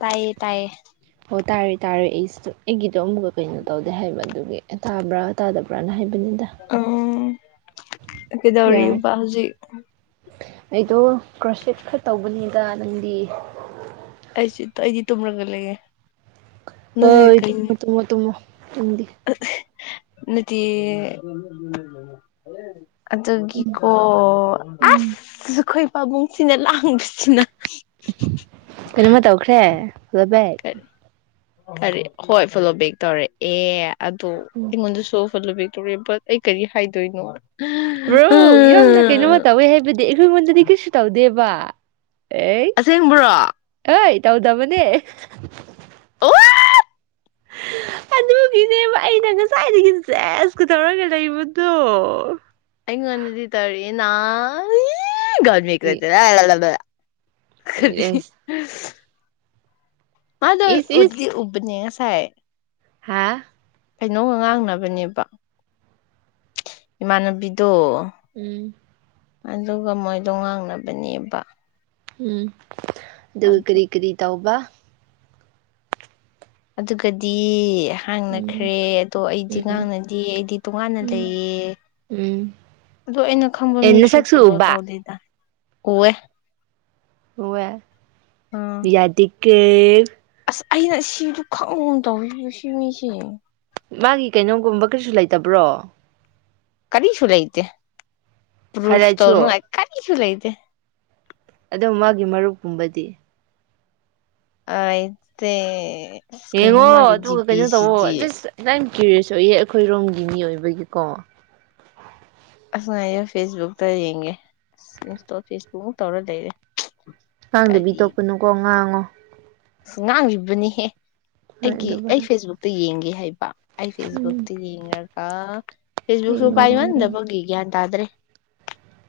ꯇꯌꯦ ꯇꯌꯦ ꯑꯣ ꯇꯥꯔꯦ ꯇꯥꯔꯦ ꯑꯩꯁꯤꯗ ꯑꯩꯒꯤꯗꯣ ꯑꯃꯨꯛꯀ ꯀꯩꯅꯣ ꯇꯧꯗꯦ ꯍꯥꯏꯕ ꯑꯗꯨꯒꯤ ꯇꯥꯕ꯭ꯔꯥ ꯇꯥꯗꯕ꯭ꯔꯅ ꯍꯥꯏꯕ ꯑ ꯌꯥꯔꯦ ꯀꯩꯗꯧꯔꯤꯕ ꯍꯧꯖꯤꯛ ꯑꯩꯗꯣ ꯀ꯭ꯔꯣꯁꯤꯞ ꯈꯔ ꯇꯧꯕꯅꯤꯗ ꯅꯪꯗꯤ ꯑꯩꯁꯤ [unintelligible] ꯇꯃꯔꯒ ꯂꯩꯌꯦ ꯍ ꯅꯪꯗꯤ ꯀꯩ ꯇꯨꯃꯣ ꯇꯨꯃꯣ ꯇꯨꯃꯣ ꯇꯝꯗꯤ ꯅꯠꯇꯤꯌꯦ ꯇꯨꯝꯃꯣ ꯑꯗꯨꯒꯤꯀꯣ ꯎꯝ ꯑꯁ ꯑꯩꯈꯣꯏ ꯄꯥꯕꯨꯡꯁꯤꯅ ꯂꯥꯡꯕꯁꯤꯅ ꯎ ꯀꯩꯅꯣꯃ ꯇꯧꯈ꯭ꯔꯦ [unintelligible] ꯀꯔꯤ ꯀꯔꯤ ꯍꯣꯏ ꯐꯣꯂꯣꯕꯦꯛ ꯇꯧꯔꯦ ꯑꯦ ꯑꯗꯨꯣ ꯑꯩꯉꯣꯜꯗꯁꯨ [unintelligible] ꯇꯣꯔꯦ ꯕꯠ ꯑꯩ ꯀꯔꯤ ꯍꯥꯏꯗꯣꯏꯅꯣ ꯕ꯭ꯔꯣ ꯌꯥꯝꯅ ꯀꯩꯅꯣꯃ ꯎꯝ ꯇꯧꯋꯦ ꯍꯥꯏꯕꯗꯤ ꯑꯩꯈꯣꯏꯉꯣꯟꯗꯗꯤ ꯀꯩꯁꯨ ꯇꯧꯗꯦꯕ ꯑꯦ ꯑꯁꯦꯡꯕ꯭ꯔꯣ ꯑꯦꯠ ꯇꯧꯗꯕꯅꯦ ꯑꯣ ꯑꯗꯨꯒꯤꯅꯦꯕ ꯑꯩꯅ ꯉꯁꯥꯏꯗꯒꯤ ꯖꯦꯁꯀ ꯇꯧꯔꯒ ꯂꯩꯕꯗꯣ ꯑꯩꯉꯣꯟꯅꯗꯤ ꯇꯔꯤ ꯅ ꯒꯜꯃꯤ ꯀꯔꯣꯏꯇꯔꯗ [unintelligible] ꯀꯗꯤ ꯑꯗꯣ ꯎ ꯗꯤ ꯎꯕꯅꯦ ꯍ ꯍꯥꯥ ꯀꯩꯅꯣꯒ ꯉꯥꯡꯅꯕꯅꯦꯕ ꯏꯃꯥꯟꯅꯕꯤꯗꯣ ꯎꯝ ꯑꯗꯨꯒ ꯃꯣꯏꯗꯣ ꯉꯥꯡꯅꯕꯅꯦꯕ ꯎꯝ ꯑꯗꯨꯒ ꯑꯗꯨ ꯀꯔꯤ ꯀꯔꯤ ꯇꯧꯕ ꯑꯗꯨꯒꯗꯤ ꯎꯝ ꯍꯥꯡꯅꯈ꯭ꯔꯦ ꯑꯗꯣ ꯑꯩꯗꯤ ꯎꯝ ꯉꯥꯡꯅꯗ ꯑꯩꯗꯤ ꯇꯣꯉꯥꯟꯅ ꯎꯝ ꯂꯩꯌꯦ ꯎꯝ ꯑꯗꯣ ꯑꯩꯅ ꯈꯪꯕ ꯑꯦ ꯃꯤꯁꯨ ꯅꯁꯛꯁꯨ ꯐꯣꯂꯣ ꯎꯕ ꯇꯧꯗꯦꯗ ꯀꯨꯋꯦ ꯑꯣꯦ ꯎꯝ [unintelligible] ꯌꯥꯗꯦ ꯀꯦ ꯑꯁ ꯑꯩꯅ ꯁꯤꯗꯨ ꯈꯪꯒꯨꯝ ꯇꯧ ꯁꯤ ꯃꯤꯁꯦ ꯃꯥꯒꯤ ꯀꯩꯅꯣꯒꯨꯝꯕ ꯀꯩꯁꯨ ꯂꯩꯇꯕ꯭ꯔꯣ ꯀꯔꯤꯁꯨ ꯂꯩꯇ ꯄ꯭ꯔꯨꯐ ꯍꯥꯏꯂꯥꯏꯠꯁꯨ ꯇꯧꯅꯅꯨꯡ ꯀꯥꯒꯤꯁꯨ ꯂꯩ ꯑꯣꯀꯦ ꯑꯣ ꯃꯥꯒꯤ ꯃꯔꯨꯞꯀꯨꯝꯕꯗꯤ ꯑꯠꯇꯦ ꯌꯦꯡꯉꯣ ꯑꯗꯨꯒ ꯀꯩꯅꯣ ꯇꯋꯣ ꯅꯪ ꯀꯤꯔꯦꯁꯌꯦ ꯑꯩꯈꯣꯏꯔꯣꯝꯒꯤ ꯃꯤ ꯑꯣꯏꯕꯒꯤꯀꯣ ꯑꯁ ꯉ ꯑꯩꯁꯨ ꯐꯦꯁꯕꯨꯛꯇ ꯌꯦꯡꯉꯦ ꯏꯟꯁꯇꯣꯜ ꯐꯦꯁꯕꯨꯛꯃꯨꯛ ꯇꯧꯔ ꯂꯩꯔꯦ ꯉꯥꯡꯗꯕꯤ ꯀꯔꯤ ꯇꯣꯛꯄꯅꯨꯀꯣ ꯉꯥꯡꯉꯣ [unintelligible] ꯑꯁ ꯉꯥꯡꯂꯤꯕꯅꯤꯍꯦ ꯍꯣꯏ ꯑꯩꯒꯤ ꯑꯗꯨꯒ ꯑꯩ ꯐꯦꯁꯕꯨꯛꯇ ꯌꯦꯡꯒꯦ ꯍꯥꯏꯕ ꯑꯩ ꯎꯝ ꯐꯦꯁꯕꯨꯛꯇꯤ ꯌꯦꯡꯉꯒ ꯐꯦꯁꯕꯨꯛꯁꯨ ꯌꯦꯡꯉꯣ ꯄꯥꯏꯃꯟꯗꯕꯒꯤ ꯒ꯭ꯌꯥꯟ ꯇ ꯗ꯭ꯔꯦ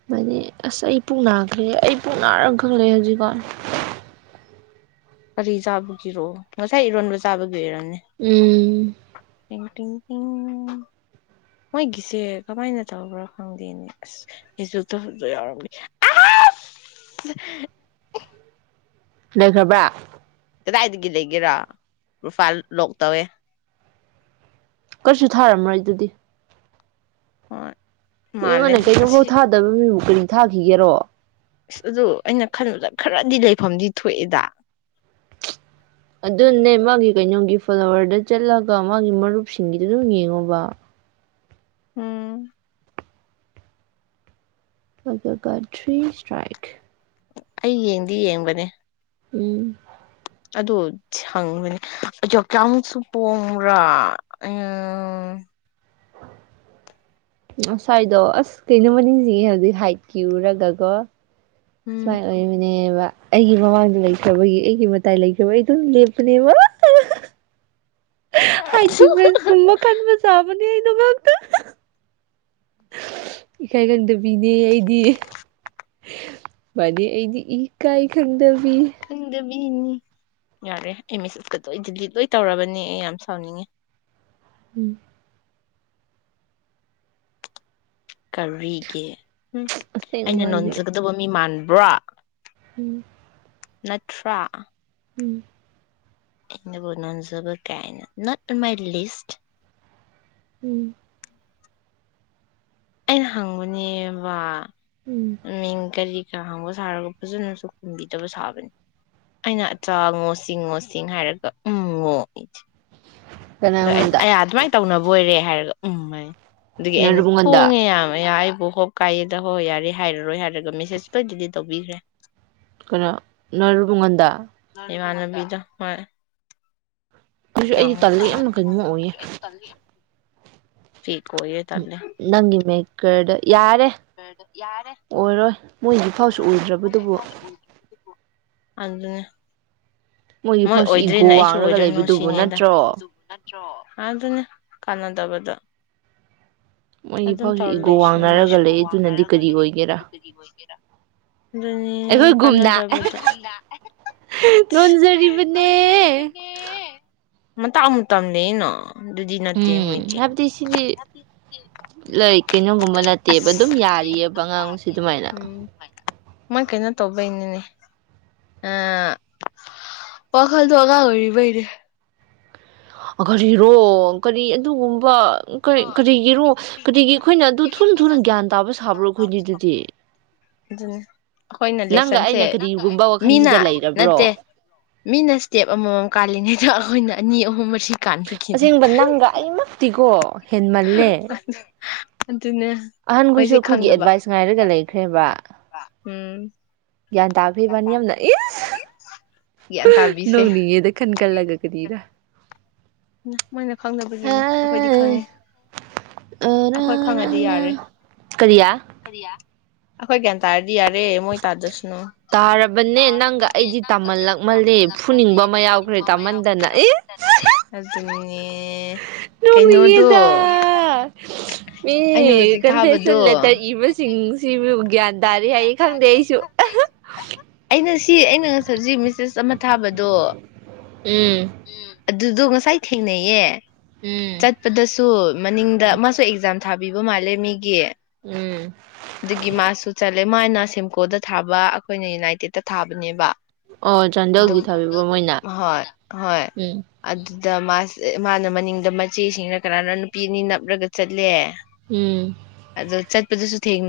ꯃꯅꯤ ꯑꯁ ꯑꯩ ꯄꯛ ꯅꯥꯈ꯭ꯔꯦ ꯑꯩ ꯄꯛ ꯅꯥꯔꯒ ꯈꯪꯛꯑꯦ ꯍꯧꯖꯤꯛꯀꯣ ꯀꯔꯤ ꯆꯥꯕꯒꯤꯔꯣ ꯉꯁꯥꯏ ꯏꯔꯣꯟꯕ ꯆꯥꯕꯒꯤ ꯑꯣꯏꯔꯝꯅꯦ ꯎꯝ ꯃꯣꯏꯒꯤꯁꯦ ꯀꯃꯥꯏꯅ ꯇꯧꯕ꯭ꯔꯥ ꯈꯪꯗꯦꯅꯦ ꯑꯁ ꯐꯦꯁꯕꯨꯛꯇ ꯌꯥꯎꯔꯝꯒꯦ ꯂꯩꯈ꯭ꯔꯕ꯭ꯔ ꯀꯗꯥꯏꯗꯒꯤ ꯂꯩꯒꯦꯔꯥ ꯄ꯭ꯔꯣꯐꯥꯏꯜ ꯂꯣꯛ ꯇꯧꯋꯦ ꯀꯔꯤꯁꯨ ꯊꯥꯔꯝꯃ꯭ꯔꯣꯏ ꯑꯗꯨꯗꯤ ꯍꯣꯏ ꯃꯥꯜꯂꯦ ꯏꯅ ꯀꯩꯅꯣ ꯑꯁꯤ ꯊꯥꯗ ꯃꯛꯅꯤ ꯊꯥꯈꯤꯒꯦꯔꯣ ꯑꯁ ꯑꯗꯨ ꯑꯩꯅ ꯈꯟꯕꯗ ꯈꯔꯗꯤ ꯂꯩꯐꯝꯗꯤ ꯊꯣꯛꯑꯦꯗ ꯑꯗꯨꯅꯦ ꯃꯥꯒꯤ ꯀꯩꯅꯣꯒꯤ ꯐꯂꯣꯋꯔꯗ ꯆꯠꯂꯒ ꯃꯥꯒꯤ ꯃꯔꯨꯞꯁꯤꯡꯒꯤꯗꯨ ꯑꯗꯨꯝ ꯌꯦꯡꯉꯣꯕ ꯎꯝ ꯒ ꯊ꯭ꯔꯤ ꯁꯇ꯭ꯔꯥꯏꯛ ꯑꯩ ꯌꯦꯡꯗꯤ ꯌꯦꯡꯒꯅꯤ ꯎꯝ ꯑꯗꯨ ꯍꯪꯕꯅꯤ ꯀꯌꯥꯃꯨꯛꯁꯨ ꯄꯣꯡꯕ꯭ꯔꯥ ꯑ ꯉꯁꯥꯏꯗꯣ ꯑꯁ ꯀꯩꯅꯣꯃ ꯅꯤꯡꯁꯤꯡꯉꯦ ꯍꯧꯗꯤ ꯍꯥꯏꯠꯀꯤꯤꯎꯨꯔꯒꯀꯣ ꯎꯝ ꯆꯥꯏ ꯑꯣꯏ ꯑꯩꯒꯤ ꯃꯃꯥꯡꯗ ꯂꯩꯈ꯭ꯔꯕꯒꯤ ꯑꯩꯒꯤ ꯃꯇꯥꯏ ꯂꯩꯈ꯭ꯔꯕ ꯑꯩ ꯑꯗꯨꯝ ꯂꯦꯞꯄꯅꯦꯕ ꯍꯥꯏꯥꯏꯇꯤ ꯄ ꯀꯃ ꯀꯥꯟꯕꯨ ꯆꯥꯕ ꯏꯀꯥꯏ ꯈꯪꯗꯕꯤꯅꯦ ꯑꯩꯗꯤ ꯃꯥꯅꯤ ꯑꯩꯗꯤ ꯏꯀꯥꯏ ꯈꯪꯗꯕꯤ ꯍꯗ ꯃꯤ ꯏꯅꯤ ꯌꯥꯔꯦ ꯑ ꯑꯦꯁ ꯑꯦꯁꯀꯗꯣ ꯗꯤꯂꯤꯠ ꯂꯣꯏ ꯇꯧꯔꯕꯅꯦ ꯑꯩ ꯌꯥꯝ ꯁꯥꯎꯅꯤꯡꯉꯦ ꯎꯝ ꯀꯧꯔꯤꯒꯦ ꯎꯝ ꯑꯩꯅ ꯑꯁꯦꯡꯕ ꯍꯥꯏꯗꯤ ꯅꯣꯟꯖꯒꯗꯕ ꯃꯤ ꯃ ꯕ꯭ꯔꯥ ꯎꯝ ꯅꯠꯇ꯭ꯔꯥ ꯎꯝ ꯑꯗꯕꯨꯅꯖꯕ ꯀꯥꯏꯅ ꯅꯣꯠꯟ ꯃꯥꯏ ꯂꯤꯁ ꯎꯝ ꯑꯩꯅ ꯍꯪꯕꯅꯦꯕ ꯎꯝ ꯃꯀꯖꯤ ꯄꯩꯁꯥ ꯍꯥꯡꯕ ꯁꯥꯔꯒ ꯐꯖꯅꯁꯨ ꯈꯟꯕꯤꯗꯕ ꯁꯥꯕꯅꯤ ꯑꯩꯅ ꯑꯆꯥꯉꯣ ꯁꯤꯡꯉꯣꯁꯤꯡ ꯍꯥꯏꯔꯒ ꯎꯝ ꯉꯣ ꯏꯦ ꯑꯗꯣ ꯀꯅꯥꯉꯣꯟꯗ ꯑꯌꯥ ꯑꯗꯨꯃꯥꯏꯅ ꯇꯧꯅꯕ ꯑꯣꯏꯔꯦ ꯍꯥꯏꯔꯦ ꯎꯝꯥꯏ ꯑꯗꯨꯗꯒꯤ ꯑꯩꯅ ꯅꯔꯨꯕꯉꯣꯟꯗ ꯄꯣꯡꯉꯦ ꯌꯥꯝ ꯌꯥ ꯕꯨꯣ ꯍꯞ ꯀꯥꯏꯦꯗ ꯍꯣꯏ ꯌꯥꯔꯦ ꯍꯥꯏꯔꯔꯣꯏ ꯍꯥꯏꯔꯒ ꯃꯦꯁꯦꯁ ꯂꯣꯏ ꯗꯤꯗꯤ ꯇꯧꯕꯤꯈ꯭ꯔꯦ ꯀꯩꯅꯣ ꯅꯔꯕꯨꯡꯒꯟꯗ ꯏꯃꯥꯟꯅꯕꯤꯗ ꯍꯣꯏ ꯑꯗꯨꯁꯨ ꯀꯌꯥ ꯑꯩꯗꯤ ꯇꯜꯂꯦ ꯅꯁꯥ ꯌꯥꯝꯅ ꯀꯩꯅꯣꯝꯃ ꯑꯣꯏꯌꯦ ꯅꯪꯒꯤ ꯃꯦꯀꯔꯗ ꯌꯥꯔꯦ ꯑꯣꯏꯔꯣꯏ ꯃꯣꯏꯗꯤꯐꯥꯎꯁꯨ ꯎꯗ꯭ꯔꯕꯗꯨꯕꯨ ꯑꯗꯨ ꯑꯗꯨꯅꯦ ꯃꯣꯏꯒꯤ ꯃꯣꯏ ꯐꯥꯎꯁꯨ ꯏꯒꯣ ꯑꯣꯏꯗ꯭ꯔꯦꯅꯦ ꯑꯩꯁꯨ ꯋꯥꯡꯔꯒ ꯑꯣꯏꯗꯔꯅꯨ ꯂꯩꯕꯗꯨꯕꯨ ꯁꯤꯅꯦꯗ ꯅꯠꯇ꯭ꯔꯣ ꯍꯕꯗꯨꯕꯨ ꯅꯠꯇ꯭ꯔꯣ ꯑꯗꯨꯅꯦ ꯀꯥꯟꯅꯗꯕꯗꯣ ꯃꯣꯏꯒꯤ ꯑꯗꯨꯝ ꯐꯥꯎꯁꯨ ꯇꯧꯔ ꯏꯒꯣ ꯂꯩꯁꯨ ꯃꯩ ꯋꯥꯡꯅꯔꯒ ꯂꯩ ꯑꯗꯨꯅꯗꯤ ꯀꯔꯤ ꯑꯣꯏꯒꯦꯔꯥ ꯑꯗꯨ ꯀꯅꯗꯕ ꯉꯣꯟꯖꯔꯤꯕꯅꯦ ꯃꯇ ꯑꯃꯨ ꯃꯇꯝꯗꯩꯅꯣ ꯎꯝ ꯍꯥꯏꯕꯗꯤ ꯁꯤꯗꯤ ꯂꯩ ꯀꯩꯅꯣꯒꯨꯝꯕ ꯅꯠꯇꯦꯕ ꯑꯗꯨꯝ ꯑꯁ ꯌꯥꯔꯤꯑꯕ ꯑꯉꯥꯡꯕꯁꯤ ꯑꯗꯨꯃꯥꯏꯅ ꯃꯥ ꯀꯩꯅꯣ ꯇꯧꯕꯩꯅꯤꯅꯦ ꯑ ꯋꯥꯈꯜ ꯊ ꯑ ꯀꯥ ꯑꯣꯏꯔꯤꯕꯩꯔꯦ ꯀꯔꯤꯔꯣ ꯀꯔꯤ ꯑꯗꯨꯒꯨꯝꯕ ꯀꯔꯤ ꯀꯔꯤꯒꯤꯔꯣ ꯀꯔꯤꯒꯤ ꯑꯩꯈꯣꯏꯅ ꯑꯗꯨ ꯊꯨꯅ ꯊꯨꯅ ꯒ꯭ꯌꯥꯟ ꯇꯥꯕ ꯁꯥꯕ꯭ꯔꯣ ꯑꯩꯈꯣꯏꯅꯤ ꯑꯗꯨꯗꯤ ꯑꯗꯨꯅꯤ ꯑꯩꯈꯣꯏꯅ ꯅꯪꯒ ꯂꯦꯁꯟꯁꯦ ꯑꯩꯅ ꯀꯔꯤꯒꯨꯝꯕ ꯃꯤꯅ ꯋꯥꯈꯜꯁꯤꯗ ꯅꯠꯇꯦ ꯂꯩꯔꯕ꯭ꯔꯣ ꯃꯤꯅ ꯏꯁꯇꯦꯞ ꯑꯃꯃꯝ ꯀꯥꯜꯂꯤꯉꯩꯗ ꯑꯩꯈꯣꯏꯅ ꯑꯅꯤ ꯑꯍꯨꯝ ꯃꯔꯤ ꯀꯥꯟꯕꯒꯤꯅꯦ ꯑꯁꯦꯡꯕ ꯅꯪꯒ ꯑꯩꯃꯛꯇꯤꯀꯣ ꯍꯦꯃꯜꯂꯦ ꯑꯗꯨꯅꯦ ꯑꯍꯟꯈꯣꯏꯁꯨ ꯃꯣꯏꯁꯦ ꯑꯩꯈꯣꯏꯒꯤ ꯈꯪꯗꯕ ꯑꯦꯗꯚꯥꯏꯁ ꯉꯥꯏꯔꯒ ꯂꯩꯈ꯭ꯔꯦꯕ ꯎꯝ ꯌꯥꯟ ꯇꯈꯩꯕꯅꯤꯌꯝ ꯅ ꯏ ꯒ꯭ꯌꯥꯟ ꯇꯥꯕꯤꯁꯦ ꯅꯅꯤꯗ ꯈꯟꯀꯂꯒ ꯀꯅꯤꯔ ꯎ ꯃꯣꯏꯅ ꯈꯪꯗꯕꯒꯤꯅꯦ ꯑꯩꯈꯣꯏꯗꯤ ꯈꯪꯉꯤ ꯑꯩꯈꯣꯏ ꯈꯪꯉꯗꯤ ꯌꯥꯔꯦ ꯀꯔꯤꯌꯥ ꯑꯩꯈꯣꯏꯒ꯭ꯌꯥꯟ ꯇꯔꯗꯤ ꯌꯥꯔꯦ ꯦ ꯃꯣꯏ ꯇꯥꯗꯁꯅꯨ ꯇꯥꯔꯕꯅꯦ ꯅꯪꯒ ꯇꯥꯔꯕꯅꯦ ꯑꯩꯗꯤ ꯅꯪꯒ ꯑꯩꯗꯤ ꯇꯥꯃꯜꯂꯛꯃꯜꯂꯦ ꯇꯥꯃꯜꯂꯝꯃꯜꯂꯦ ꯐꯨꯅꯤꯡꯕ ꯑꯃ ꯌꯥꯎꯈ꯭ꯔꯦ ꯐꯨꯅꯤꯡꯕ ꯑꯃ ꯌꯥꯎꯈ꯭ꯔꯦ ꯇꯥꯃꯟꯗꯅ ꯑꯦ ꯎ ꯅꯣꯡꯒꯤꯌꯦꯗ ꯃꯤ ꯑꯩꯅ ꯍꯧꯖꯤꯛ ꯀꯟꯐꯦꯁꯟ ꯊꯥꯕꯗꯣ ꯂꯦꯇꯔ ꯏꯕꯁꯤꯡꯁꯤꯕꯨ ꯒ꯭ꯌꯥꯟ ꯇꯥꯔꯦ ꯍꯥꯏꯌꯦ ꯈꯪꯗꯦ ꯑꯩꯁꯨ ꯇ ꯑꯩꯅ ꯁꯤ ꯑꯩꯅ ꯉꯁꯖꯤ ꯃꯤꯁꯦꯁ ꯑꯃ ꯊꯥꯕꯗꯣ ꯎꯝ ꯑꯗꯨꯗꯣ ꯉꯁꯥꯏ ꯊꯦꯡꯅꯩꯌꯦ ꯎꯝ ꯆꯠꯄꯗꯁꯨ ꯎꯝ ꯃꯅꯤꯡꯗ ꯃꯥꯁꯨ ꯑꯦꯛꯖꯥꯝ ꯊꯥꯕ ꯃꯥꯜꯦ ꯃꯤ ꯒꯤ ꯎꯝ ꯑꯗꯨꯒꯤ ꯃꯥꯁꯨ ꯂꯩꯃꯥꯏꯅ ꯁꯤꯝꯀꯣꯗ ꯊꯥꯕ ꯑꯩꯈꯣꯏꯅ ꯌꯨꯅꯥꯏꯇꯦꯠꯇ ꯊꯥꯕꯅꯦꯕ ꯑꯣ ꯆꯥꯟꯗꯦꯜꯒꯤ ꯊꯥꯕꯤꯕ ꯃꯣꯏꯅ ꯍꯣꯏ ꯍꯣꯏ ꯎꯝ ꯑꯗꯨ ꯑꯗ ꯃꯥꯁ ꯃꯥꯅ ꯃꯅꯤꯡꯗ ꯃꯆꯦꯁꯤꯡꯅ ꯀꯅꯥꯅ ꯅꯨꯄꯤ ꯑꯅꯤ ꯅꯞꯂꯒ ꯆꯠꯂꯦ ꯎꯝ ꯁꯨ ꯊ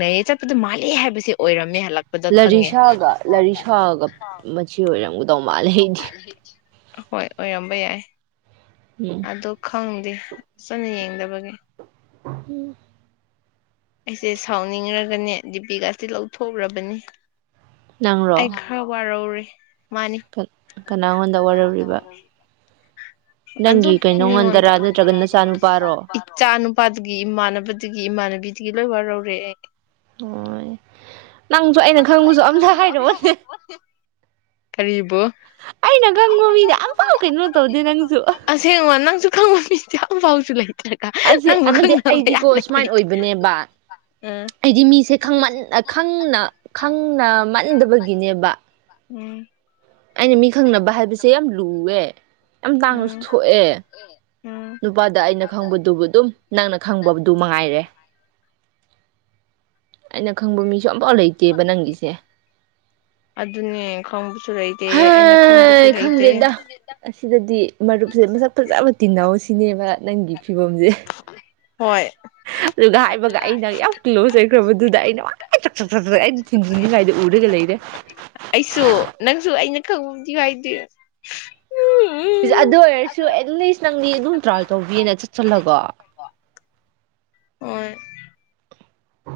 ꯍꯦꯛ ꯆ ꯃꯥ ꯍꯥꯏꯕꯁꯦ ꯑꯣꯏꯔꯝꯃꯦ ꯍꯜꯂꯛꯄꯗ ꯈꯪꯉꯦ ꯂꯔꯤꯁꯥꯒ ꯂꯔꯤꯁꯥꯒ ꯃꯆꯤ ꯑꯣꯏꯔꯝꯒ ꯇꯣ ꯃꯥꯜ ꯍ ꯍꯣꯏ ꯑꯣꯏꯔꯝꯕ ꯌꯥꯏ ꯎꯝ ꯑꯗꯨꯗ ꯈꯪꯗꯗꯤ ꯁꯅ ꯌꯦꯡꯗꯕꯒꯤꯦ ꯎꯝ ꯑꯩꯁꯦ ꯁꯥꯎꯅꯤꯡꯔꯒꯅꯦ ꯗꯤꯄꯤꯀꯥꯁꯦ ꯂꯧꯊꯣꯛꯎꯔꯕꯅꯤ ꯅꯪꯔꯣ ꯑꯦꯈꯔ ꯋꯥꯔꯧꯔ ꯀꯅꯥꯉꯣꯟꯗ ꯋꯥꯔꯧꯔꯤꯕ ꯑꯗꯨꯝ ꯅꯪꯒꯤ ꯃꯤꯉꯣꯟꯗ ꯀꯩꯅꯣꯉꯣꯟꯗꯔꯥ ꯅꯠꯇ꯭ꯔꯒ ꯅꯆꯥꯅꯨꯄꯥꯔꯣ ꯏꯆꯥ ꯅꯨꯄꯥꯗꯨꯒꯤ ꯏꯃꯥꯟꯅꯕꯗꯨꯗꯒꯤ ꯏꯃꯥꯟꯅꯕꯤ ꯤ ꯂꯣꯏ ꯋꯥꯔꯔꯦ ꯍ ꯅꯪꯁꯨ ꯑꯩꯅ ꯈꯪꯕꯁꯨ ꯑꯣ ꯑꯩꯅ ꯈꯪꯕ ꯃꯤꯗ ꯑꯝꯐꯥꯎ ꯀꯩꯅꯣ ꯇꯧꯗꯦ ꯅꯪꯁꯨ ꯑꯁꯦꯡꯕ ꯅꯪꯁꯨ ꯈꯪꯕ ꯃꯤꯁ ꯑꯣ ꯄꯥꯎꯁꯤꯍꯦ ꯑꯁꯦ ꯑꯗꯨꯅꯗꯤ ꯑꯩꯗꯤꯀꯣ ꯁꯨꯃꯥꯏꯅ ꯑꯣꯏꯕꯅꯦꯕ ꯑꯥ ꯑꯩꯗꯤ ꯃꯤꯁꯦ ꯈ ꯈꯪꯅ ꯈꯪꯅ ꯃꯟꯗꯕꯒꯤꯅꯦꯕ ꯎꯝ ꯑꯩꯅ ꯃꯤ ꯈꯪꯅꯕ ꯍꯥꯏꯕꯁꯦ ꯌꯥꯝ ꯂꯨꯑꯦ ꯌꯥꯝ ꯇꯥꯡꯅꯁꯨ ꯎꯝ ꯊꯣꯛꯑꯦ ꯎꯝ ꯅꯨꯄꯥꯗ ꯑꯩꯅ ꯈꯪꯕꯗꯨꯕꯨ ꯑꯗꯨꯝ ꯅꯪꯅ ꯈꯪꯕꯗꯨ ꯃꯉꯥꯏꯔꯦ ꯑꯩꯅ ꯈꯪꯕ ꯃꯤꯁꯨ ꯑꯝꯐꯥꯎ ꯂꯩꯇꯦꯕ ꯅꯪꯒꯤꯁꯦ ꯨ ꯂꯩꯇꯦ ꯑꯩꯅ ꯈꯪꯕꯁꯨ ꯍꯩ ꯂꯩꯇꯦ ꯈꯪꯗꯦꯗ ꯑꯁꯤꯗꯗꯤ ꯃꯔꯨꯞꯁꯦ ꯃꯁꯛ ꯐꯖꯕ ꯇꯤꯟꯅꯧ ꯁꯤꯅꯦꯕ ꯅꯪꯒꯤ ꯐꯤꯕꯝꯁꯦ ꯍꯣꯏ ꯑꯗꯨꯒ ꯍꯥꯏꯕꯒ ꯑꯩꯅ ꯌꯥꯝ ꯀ꯭ꯂꯣꯖ ꯑꯣꯏꯈ꯭ꯔꯕꯗꯨꯗ ꯑꯩꯅ ꯋꯥ ꯆ ꯑꯩꯅ ꯊꯤꯟꯁꯤꯟꯅꯤꯡꯉꯥꯏꯗ ꯎꯔꯒ ꯂꯩꯔꯦ ꯎꯗꯤ ꯋꯥꯏꯗ ꯑꯗꯨ ꯑꯣꯏꯔꯁꯨ ꯑꯦꯠꯂꯤꯁ ꯅꯪꯗꯤ ꯑꯗꯨꯝ ꯇ꯭ꯔꯥ ꯇꯧꯕꯤꯦꯅ ꯆꯠꯁꯤꯜꯂꯒꯣ ꯍꯣꯏ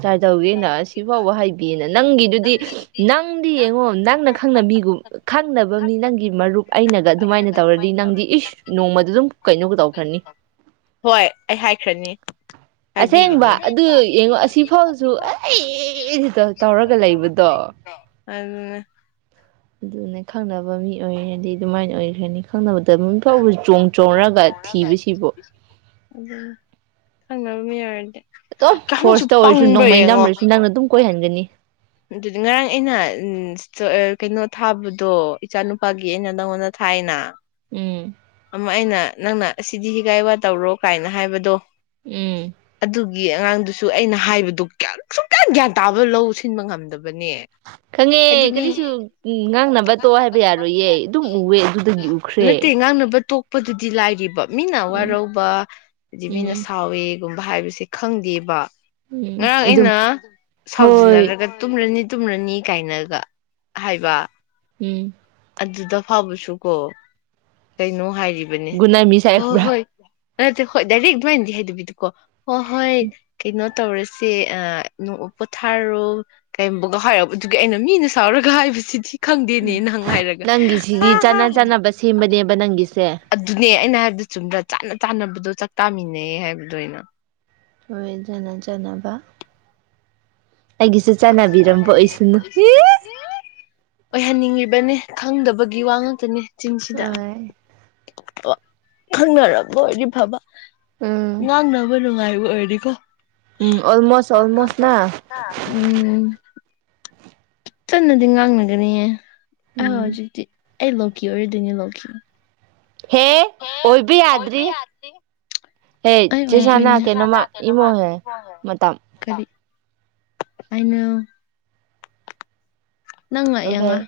ꯀꯥꯏ ꯇꯧꯒꯦꯅ ꯁꯤꯐꯥꯎꯕ ꯍꯥꯏꯕꯤꯑꯅ ꯅꯪꯒꯤꯗꯨꯗꯤ ꯅꯪꯗꯤ ꯌꯦꯡꯉꯣ ꯅꯪꯅ ꯈꯪꯅ ꯃꯤꯒꯨꯝ ꯈꯪꯅꯕ ꯃꯤ ꯅꯪꯒꯤ ꯃꯔꯨꯞ ꯑꯩꯅꯒ ꯑꯗꯨꯃꯥꯏꯅ ꯇꯧꯔꯗꯤ ꯅꯪꯗꯤ ꯏꯁ ꯅꯣꯡꯃꯗ ꯑꯗꯨꯝ ꯀꯩꯅꯣꯒ ꯇꯧꯈ꯭ꯔꯅꯤ ꯍꯣꯏ ꯑꯩ ꯍꯥꯏꯈ꯭ꯔꯅꯤ ꯍꯥꯏꯕꯤꯒꯅꯤ ꯑꯁꯦꯡꯕ ꯑꯗꯨ ꯌꯦꯡꯉꯣ ꯑꯁꯤꯐꯥꯎꯁꯨ ꯑ ꯑꯩ ꯁꯤꯗ ꯇꯧꯔꯒ ꯂꯩꯕꯗꯣ ꯑꯗꯨ ꯑꯗꯨꯅꯦ ꯈꯪꯅꯕ ꯃꯤ ꯑꯣꯏꯔꯗꯤ ꯑꯗꯨꯃꯥꯏꯅ ꯑꯣꯏꯈ꯭ꯔꯅꯤ ꯈꯪꯅꯕꯗ ꯑꯗꯨ ꯐꯥꯎꯕ ꯆꯣꯡ ꯆꯣꯡꯅꯔꯒ ꯊꯤꯕꯁꯤꯕꯨ ꯍꯪ ꯌꯥ ꯍꯥꯏꯔ ꯑꯗꯨꯝ ꯀꯌꯥꯃꯨꯛꯁꯨ ꯐꯣꯔꯁꯇ ꯑꯣꯏꯔꯁꯨ ꯄꯪꯕ꯭ꯔꯥ ꯅꯣꯡꯃꯩ ꯌꯦꯡꯉꯣ ꯅꯝꯔꯁꯨ ꯅꯪꯅ ꯑꯗꯨꯝ ꯀꯣꯏꯍꯟꯒꯅꯤ ꯑꯗꯨꯗꯤ ꯉꯔꯥꯡ ꯑꯩꯅ ꯎ ꯀꯩꯅꯣ ꯊꯥꯕꯗꯣ ꯏꯆꯥ ꯅꯨꯄꯥꯒꯤ ꯑꯩꯅ ꯅꯪꯉꯣꯟꯗ ꯊꯥꯏꯅ ꯎꯝ ꯑꯃ ꯑꯩꯅ ꯅꯪꯅ ꯑꯁꯤꯗꯤ ꯍꯤꯒꯥꯏ ꯋꯥ ꯇꯧꯔꯣ ꯀꯥꯏꯅ ꯍꯥꯏꯕꯗꯣ ꯎꯝ ꯒꯤ ꯑꯉꯥꯡꯗꯨꯁꯨ ꯑꯩꯅ ꯍꯥꯏꯕꯗꯨ ꯀꯌꯥ ꯁꯨꯡ ꯀꯌꯥ ꯒ꯭ꯌꯥꯟ ꯇꯥꯕ ꯂꯧ ꯁꯤꯟꯕ ꯉꯝꯗꯕ ꯈꯪꯉꯦ ꯀꯔꯤꯁꯨ ꯉꯥꯡꯅꯕ ꯇꯣ ꯍꯥꯏꯕ ꯌꯥꯔꯣꯏꯌꯦ ꯑꯗꯨꯝ ꯎꯋꯦ ꯑꯗꯨꯗꯒꯤ ꯎꯈ꯭ꯔꯦ ꯅꯠꯇꯦ ꯉꯥꯡꯅꯕ ꯇꯣꯛꯄꯗꯨꯗꯤ ꯂꯥꯏꯔꯤꯕ ꯃꯤꯅ ꯎꯝ ꯋꯥꯔꯧꯕ ꯍꯥꯏꯖꯤꯗꯤ ꯃꯤꯅ ꯎꯝ ꯁꯥꯎꯋꯦ ꯒꯨꯝꯕ ꯍꯥꯏꯕꯕꯁꯤ ꯈꯪꯗꯦꯕ ꯎꯝ ꯉꯔꯥꯡ ꯑꯗꯨꯝ ꯑꯩꯅ ꯍꯣꯏ ꯁꯥꯎꯖꯤꯟꯅꯔꯒ ꯇꯨꯝꯂꯅꯤ ꯇꯨꯝꯔꯅꯤ ꯀꯥꯏꯅꯒ ꯍꯥꯏꯕ ꯎꯝ ꯑꯗꯨꯗ ꯐꯕꯁꯨ ꯀꯣ ꯀꯩꯅꯣ ꯍꯥꯏ ꯨꯅꯥꯃꯤꯁꯥꯏ꯭ꯔꯥ ꯅꯠꯇꯦ ꯍꯣꯏ ꯗꯥꯏꯔꯦꯛ ꯑꯗꯨꯃꯥꯏꯅꯗꯤ ꯍꯥꯏꯗꯕꯤꯗꯤꯀꯣ ꯍ ꯍꯣꯏ ꯎꯝ ꯀꯩꯅ ꯇꯧꯔꯁꯦ ꯅꯣꯡꯃ ꯄꯣꯊꯥꯔꯣ ꯀꯩꯒꯨꯝꯕꯒ ꯍꯥꯏꯔꯛ ꯑꯗꯨꯒꯤ ꯑꯩꯅ ꯃꯤꯅ ꯁꯥꯎꯔꯒ ꯍꯥꯏꯕꯁꯤꯗꯤ ꯈꯪꯗꯦꯅꯦ ꯎꯝ ꯍꯪ ꯍꯥꯏꯔꯒ ꯅꯪꯒꯤꯁꯤꯗꯤ ꯆꯥꯟꯅ ꯆꯥꯟꯅꯕ ꯁꯦꯝꯕꯅꯦꯕ ꯅꯪꯒꯤꯁꯦ ꯑꯗꯨꯅꯦ ꯑꯩꯅ ꯍꯥꯏꯕꯗ ꯆꯨꯝꯗ꯭ꯔ ꯆꯥꯟꯅ ꯆꯥꯅꯕꯗꯣ ꯆꯥꯛꯇꯥꯃꯤꯟꯅꯩ ꯍꯥꯏꯕꯗꯣ ꯑ ꯑꯣꯏꯅ ꯍꯣꯏꯖꯖꯕ ꯑꯩꯒꯤꯁꯨ ꯆꯥꯟꯅꯕꯤꯔꯝꯕ ꯑꯣꯏꯁꯅꯨ ꯑꯣꯏꯍꯟꯅꯤꯡꯉꯤꯕꯅꯤ ꯈꯪꯗꯕꯒꯤ ꯋꯥ ꯉꯥꯛꯇꯅꯦ ꯆꯤꯡꯁꯤꯗ ꯍꯣꯏ ꯈꯪꯅꯝꯕ ꯑꯣꯏꯗꯤ ꯐꯕ ꯎꯝ ꯉꯥꯡꯅꯕ ꯅꯨꯡꯉꯥꯏꯕ ꯑꯣꯏꯗꯤꯀꯣ ꯎꯝ ꯑꯣꯜꯃꯣꯁ ꯣꯣ ꯑꯣꯜꯃꯣꯁ ꯅ ꯎꯝ ꯆꯟꯅꯗꯤ ꯉꯥꯡꯅꯒꯅꯤꯌꯦ ꯎꯝ ꯑꯖꯤꯗꯤ ꯑꯩ ꯂ ꯂꯧꯀꯤ ꯑꯣꯏꯔꯗꯤꯣꯏꯅꯦ ꯂ ꯂꯧꯀꯤ ꯍꯦ ꯑꯣꯏꯕ ꯌꯥꯗ꯭ꯔꯤ ꯍꯦ ꯑꯩ ꯆꯦꯁꯥꯅ ꯑꯣꯏꯗꯣꯏꯅꯦ ꯀꯩꯅꯣꯃ ꯏꯃꯣꯍꯦ ꯃꯇꯝ ꯀꯔꯤ ꯑꯩꯅ ꯅꯪ ꯉꯥꯛ ꯌꯥꯡꯉ ꯑꯣꯚꯥꯏ